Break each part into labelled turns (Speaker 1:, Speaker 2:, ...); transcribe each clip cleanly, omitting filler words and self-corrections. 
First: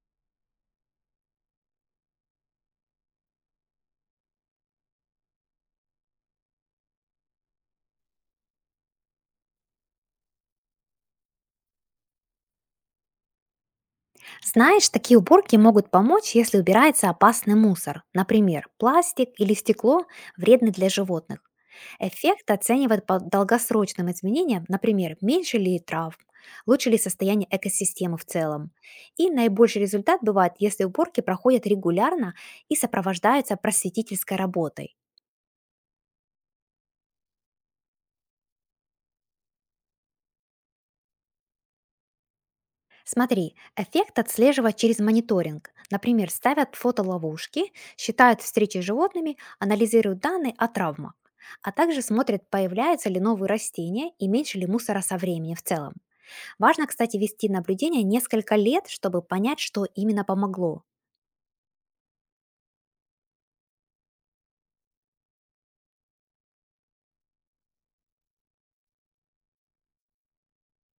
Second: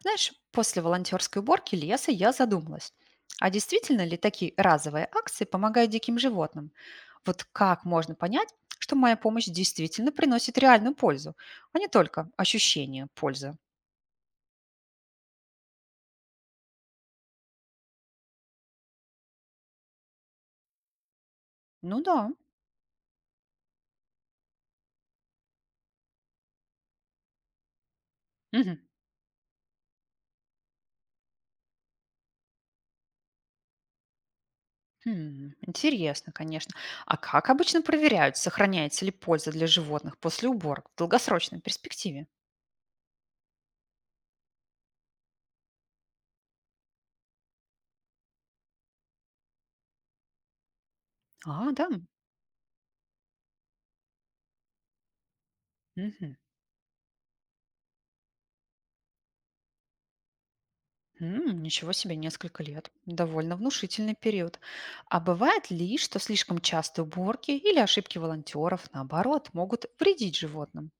Speaker 1: Знаешь, после волонтерской уборки леса я задумалась, а действительно ли такие разовые акции помогают диким животным? Вот как можно понять, что моя помощь действительно приносит реальную пользу, а не только ощущение пользы?
Speaker 2: Знаешь, такие уборки могут помочь, если убирается опасный мусор, например, пластик или стекло, вредный для животных.
Speaker 1: Ну да.
Speaker 2: Эффект оценивают по долгосрочным изменениям, например, меньше ли травм, лучше ли состояние экосистемы в целом.
Speaker 1: Мгм.
Speaker 2: И наибольший результат бывает, если уборки проходят регулярно и сопровождаются просветительской работой.
Speaker 1: Хм, интересно, конечно. А как обычно проверяют, сохраняется ли польза для животных после уборок в долгосрочной перспективе?
Speaker 2: Смотри, эффект отслеживать через мониторинг. Например, ставят фотоловушки, считают встречи с животными, анализируют данные о травмах,
Speaker 1: А,
Speaker 2: а
Speaker 1: да.
Speaker 2: также смотрят, появляются ли новые растения и меньше ли мусора со временем в целом.
Speaker 1: Мгм.
Speaker 2: Важно, кстати, вести наблюдение несколько лет, чтобы понять, что именно помогло.
Speaker 1: М, ничего себе, несколько лет. Довольно внушительный период. А бывает ли, что слишком частые уборки или ошибки волонтеров, наоборот, могут вредить животным?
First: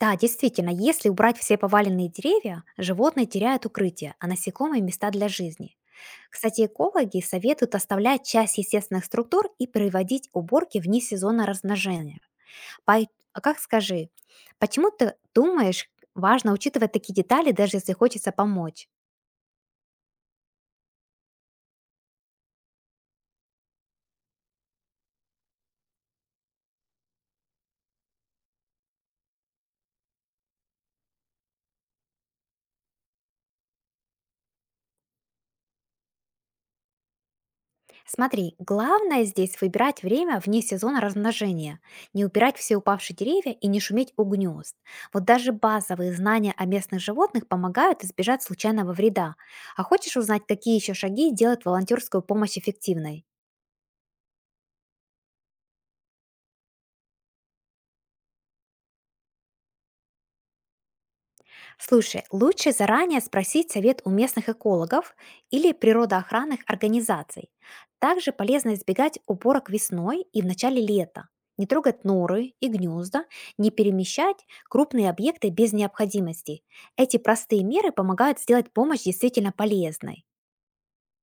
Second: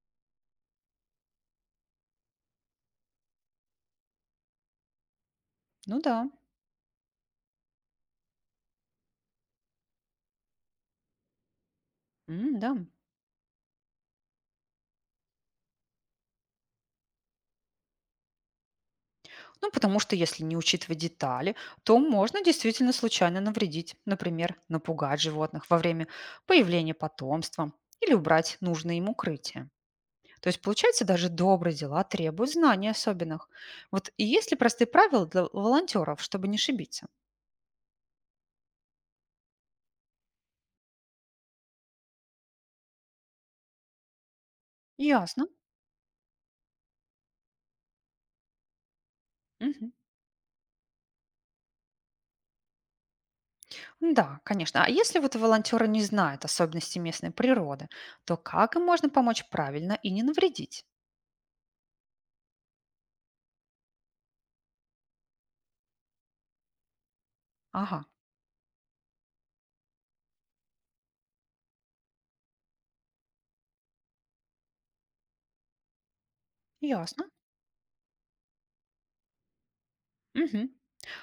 Speaker 2: Да, действительно, если убрать все поваленные деревья, животные теряют укрытие, а насекомые– места для жизни.
Speaker 1: Ну да,
Speaker 2: Кстати, экологи советуют оставлять часть естественных структур и приводить уборки вне сезона размножения.
Speaker 1: м, да.
Speaker 2: Пай, а как, скажи, почему ты думаешь, важно учитывать такие детали, даже если хочется помочь?
Speaker 1: Ну, потому что если не учитывать детали, то можно действительно случайно навредить. Например, напугать животных во время появления потомства или убрать нужное им укрытие. То есть, получается, даже добрые дела требуют знаний особенных. Вот и есть ли простые правила для волонтеров, чтобы не ошибиться?
Speaker 2: Смотри, главное здесь выбирать время вне сезона размножения, не убирать все упавшие деревья и не шуметь у гнезд. Вот
Speaker 1: Ясно.
Speaker 2: даже базовые знания о местных животных помогают избежать случайного вреда. А
Speaker 1: Мгм.
Speaker 2: хочешь узнать, какие еще шаги делают волонтерскую помощь эффективной?
Speaker 1: Да, конечно. А если вот волонтеры не знают особенности местной природы, то как им можно помочь правильно и не навредить?
Speaker 2: Слушай, лучше заранее спросить совет у местных экологов или природоохранных организаций.
Speaker 1: Ага,
Speaker 2: Также полезно избегать уборок весной и в начале лета. Не трогать норы и гнезда, не перемещать крупные объекты без необходимости. Эти
Speaker 1: ясно.
Speaker 2: простые меры помогают сделать помощь действительно полезной.
Speaker 1: Мгм.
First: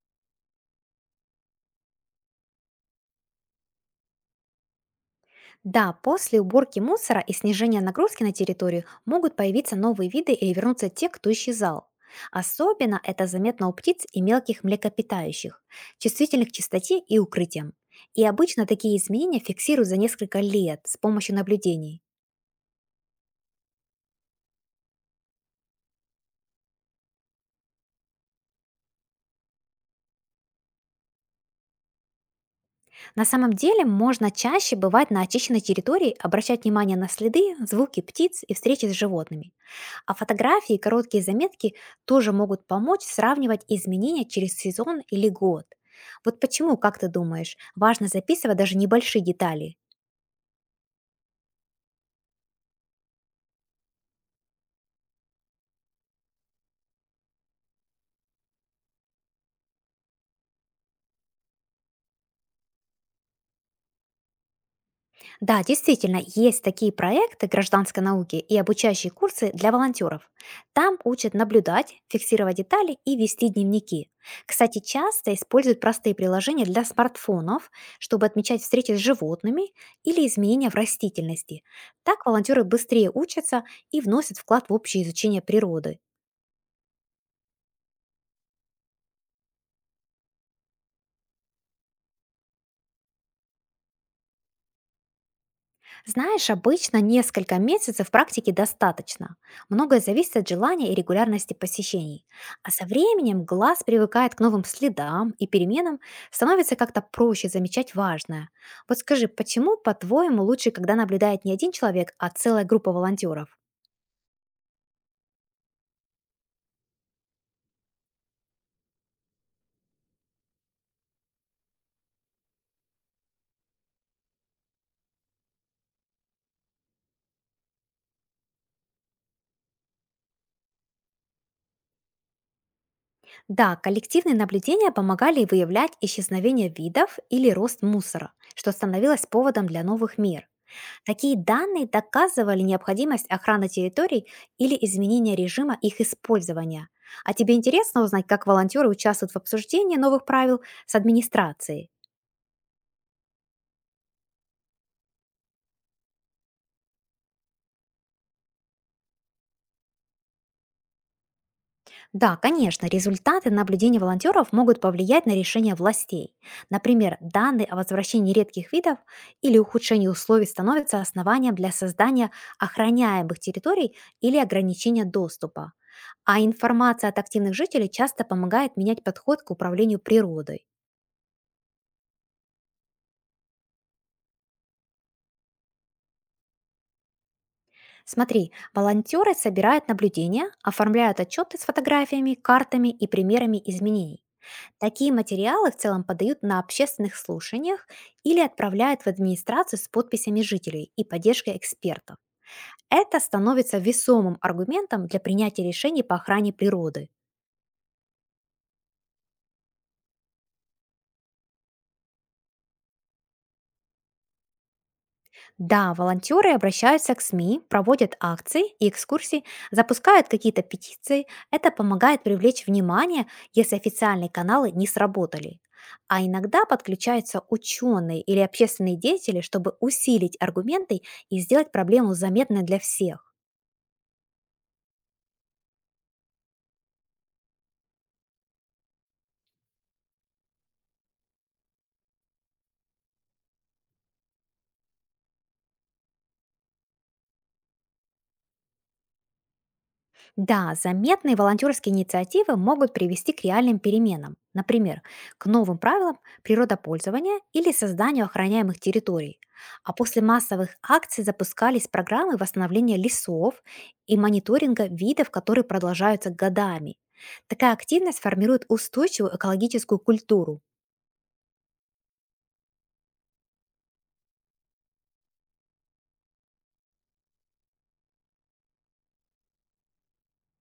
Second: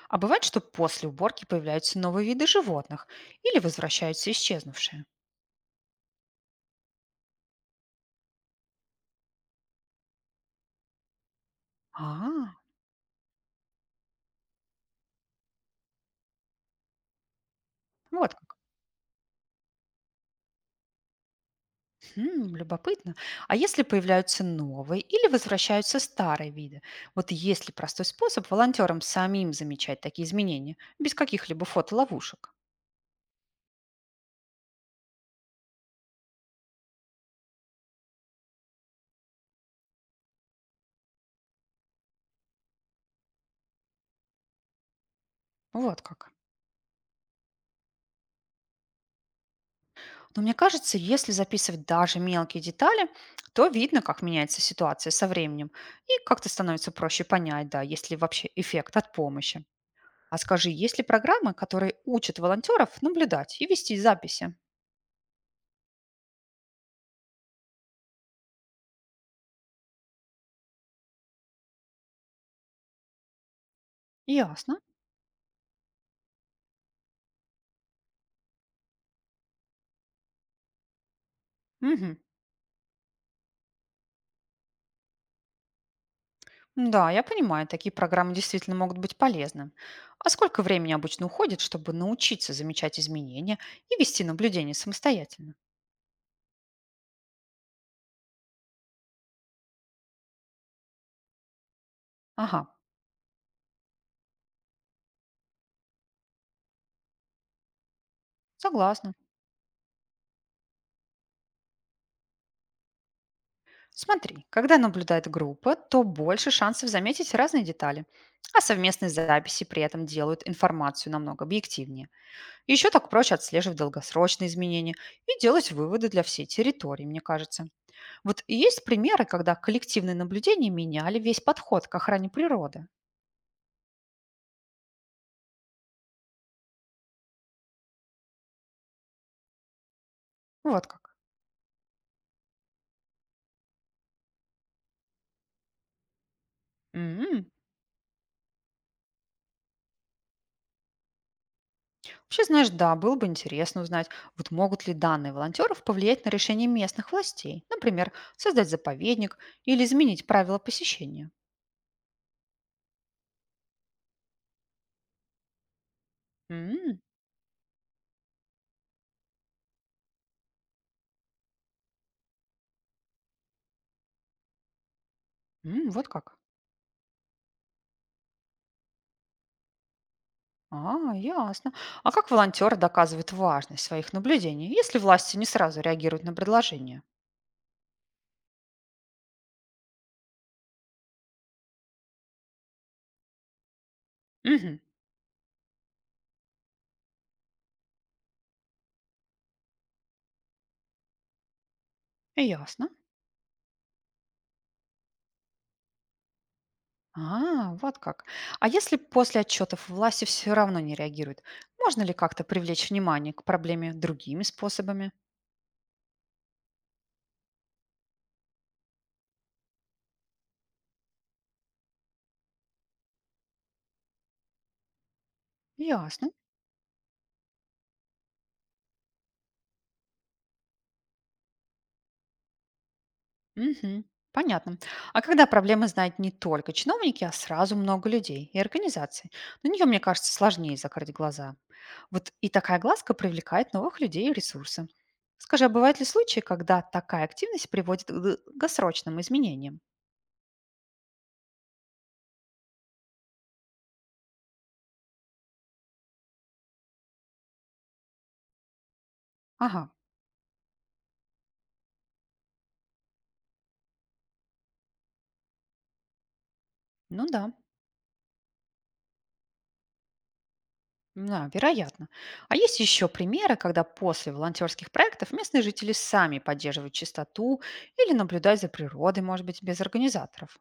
Speaker 1: А бывает, что после уборки появляются новые виды животных или возвращаются исчезнувшие?
Speaker 2: Да, после уборки мусора и снижения нагрузки на территорию могут появиться новые виды или вернуться те, кто исчезал.
Speaker 1: А,
Speaker 2: Особенно это заметно у птиц и мелких млекопитающих, чувствительных к чистоте и укрытиям. И
Speaker 1: вот как.
Speaker 2: обычно такие изменения фиксируют за несколько лет с помощью наблюдений.
Speaker 1: Хм, любопытно. А если появляются новые или возвращаются старые виды? Вот есть ли простой способ волонтерам самим замечать такие изменения без каких-либо фотоловушек?
Speaker 2: На самом деле можно чаще бывать на очищенной территории, обращать внимание на следы, звуки птиц и встречи с животными. А фотографии и короткие заметки тоже могут помочь сравнивать изменения через сезон или год.
Speaker 1: Вот как.
Speaker 2: Вот почему, как ты думаешь, важно записывать даже небольшие детали?
Speaker 1: Но мне кажется, если записывать даже мелкие детали, то видно, как меняется ситуация со временем, и как-то становится проще понять, да, есть ли вообще эффект от помощи. А скажи, есть ли программы, которые учат волонтеров наблюдать и вести записи?
Speaker 2: Да, действительно, есть такие проекты гражданской науки и обучающие курсы для волонтеров. Там учат наблюдать, фиксировать детали и вести дневники. Кстати,
Speaker 1: Ясно.
Speaker 2: часто используют простые приложения для смартфонов, чтобы отмечать встречи с животными или изменения в растительности.
Speaker 1: Мгм.
Speaker 2: Так волонтеры быстрее учатся и вносят вклад в общее изучение природы.
Speaker 1: Да, я понимаю, такие программы действительно могут быть полезны. А сколько времени обычно уходит, чтобы научиться замечать изменения и вести наблюдение самостоятельно?
Speaker 2: Знаешь, обычно несколько месяцев практики достаточно. Многое зависит от желания и регулярности посещений.
Speaker 1: Ага,
Speaker 2: А со временем глаз привыкает к новым следам и переменам, становится как-то проще замечать важное. Вот
Speaker 1: согласна.
Speaker 2: скажи, почему, по-твоему, лучше, когда наблюдает не один человек, а целая группа волонтеров?
Speaker 1: Смотри, когда наблюдает группа, то больше шансов заметить разные детали, а совместные записи при этом делают информацию намного объективнее. Еще так проще отслеживать долгосрочные изменения и делать выводы для всей территории, мне кажется. Вот и есть примеры, когда коллективные наблюдения меняли весь подход к охране природы.
Speaker 2: Да, коллективные наблюдения помогали выявлять исчезновение видов или рост мусора, что становилось поводом для новых мер.
Speaker 1: Вот как.
Speaker 2: Такие данные доказывали необходимость охраны территорий или изменения режима их использования. А
Speaker 1: М.
Speaker 2: тебе интересно узнать, как волонтеры участвуют в обсуждении новых правил с администрацией?
Speaker 1: Вообще, знаешь, да, было бы интересно узнать, вот могут ли данные волонтеров повлиять на решение местных властей, например, создать заповедник или изменить правила посещения.
Speaker 2: Да, конечно, результаты наблюдения волонтеров могут повлиять на решения властей.
Speaker 1: М,
Speaker 2: Например, данные о возвращении редких видов или ухудшении условий становятся основанием для создания охраняемых территорий или ограничения доступа.
Speaker 1: м, вот как.
Speaker 2: А информация от активных жителей часто помогает менять подход к управлению природой.
Speaker 1: А, ясно. А как волонтеры доказывают важность своих наблюдений, если власти не сразу реагируют на предложение?
Speaker 2: Смотри, волонтеры собирают наблюдения, оформляют отчеты с фотографиями, картами и примерами изменений.
Speaker 1: Угу,
Speaker 2: Такие материалы в целом подают на общественных слушаниях или отправляют в администрацию с подписями жителей и поддержкой экспертов.
Speaker 1: ясно.
Speaker 2: Это становится весомым аргументом для принятия решений по охране природы.
Speaker 1: А, вот как. А если после отчетов власти все равно не реагируют, можно ли как-то привлечь внимание к проблеме другими способами?
Speaker 2: Да, волонтеры обращаются к СМИ, проводят акции и экскурсии, запускают какие-то петиции. Это помогает привлечь внимание, если официальные каналы не сработали. А
Speaker 1: Ясно.
Speaker 2: иногда подключаются ученые или общественные деятели, чтобы усилить аргументы и сделать проблему заметной для всех.
Speaker 1: Мгм. Понятно. А когда проблемы знают не только чиновники, а сразу много людей и организаций, на нее, мне кажется, сложнее закрыть глаза. Вот и такая глазка привлекает новых людей и ресурсы. Скажи, а бывают ли случаи, когда такая активность приводит к долгосрочным изменениям?
Speaker 2: Да, заметные волонтерские инициативы могут привести к реальным переменам, например, к новым правилам природопользования или созданию охраняемых территорий.
Speaker 1: Ага,
Speaker 2: А после массовых акций запускались программы восстановления лесов и мониторинга видов, которые продолжаются годами.
Speaker 1: ну да,
Speaker 2: Такая активность формирует устойчивую экологическую культуру.
Speaker 1: да, вероятно. А есть еще примеры, когда после волонтерских проектов местные жители сами поддерживают чистоту или наблюдают за природой, может быть, без организаторов?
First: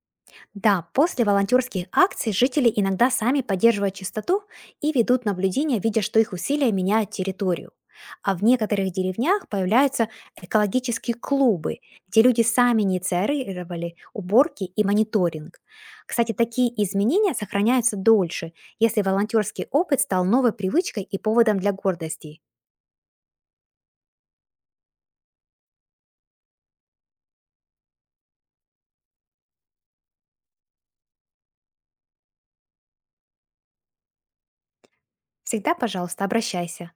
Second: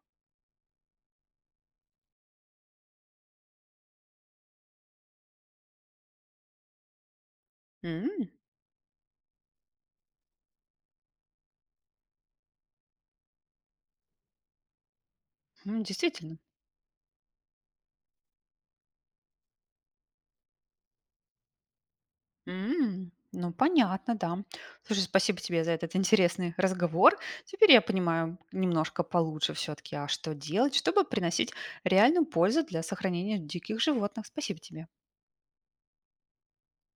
Speaker 2: Да, после волонтерских акций жители иногда сами поддерживают чистоту и ведут наблюдения, видя, что их усилия меняют территорию.
Speaker 1: М,
Speaker 2: А в некоторых деревнях появляются экологические клубы, где люди сами инициировали уборки и мониторинг.
Speaker 1: м,
Speaker 2: Кстати,
Speaker 1: действительно.
Speaker 2: такие изменения сохраняются дольше, если волонтерский опыт стал новой привычкой и поводом для гордости.
Speaker 1: М, ну, понятно, да. Слушай, спасибо тебе за этот интересный разговор. Теперь я понимаю немножко получше все-таки, а что делать, чтобы приносить реальную пользу для сохранения диких животных. Спасибо тебе.
Speaker 2: Всегда, пожалуйста, обращайся.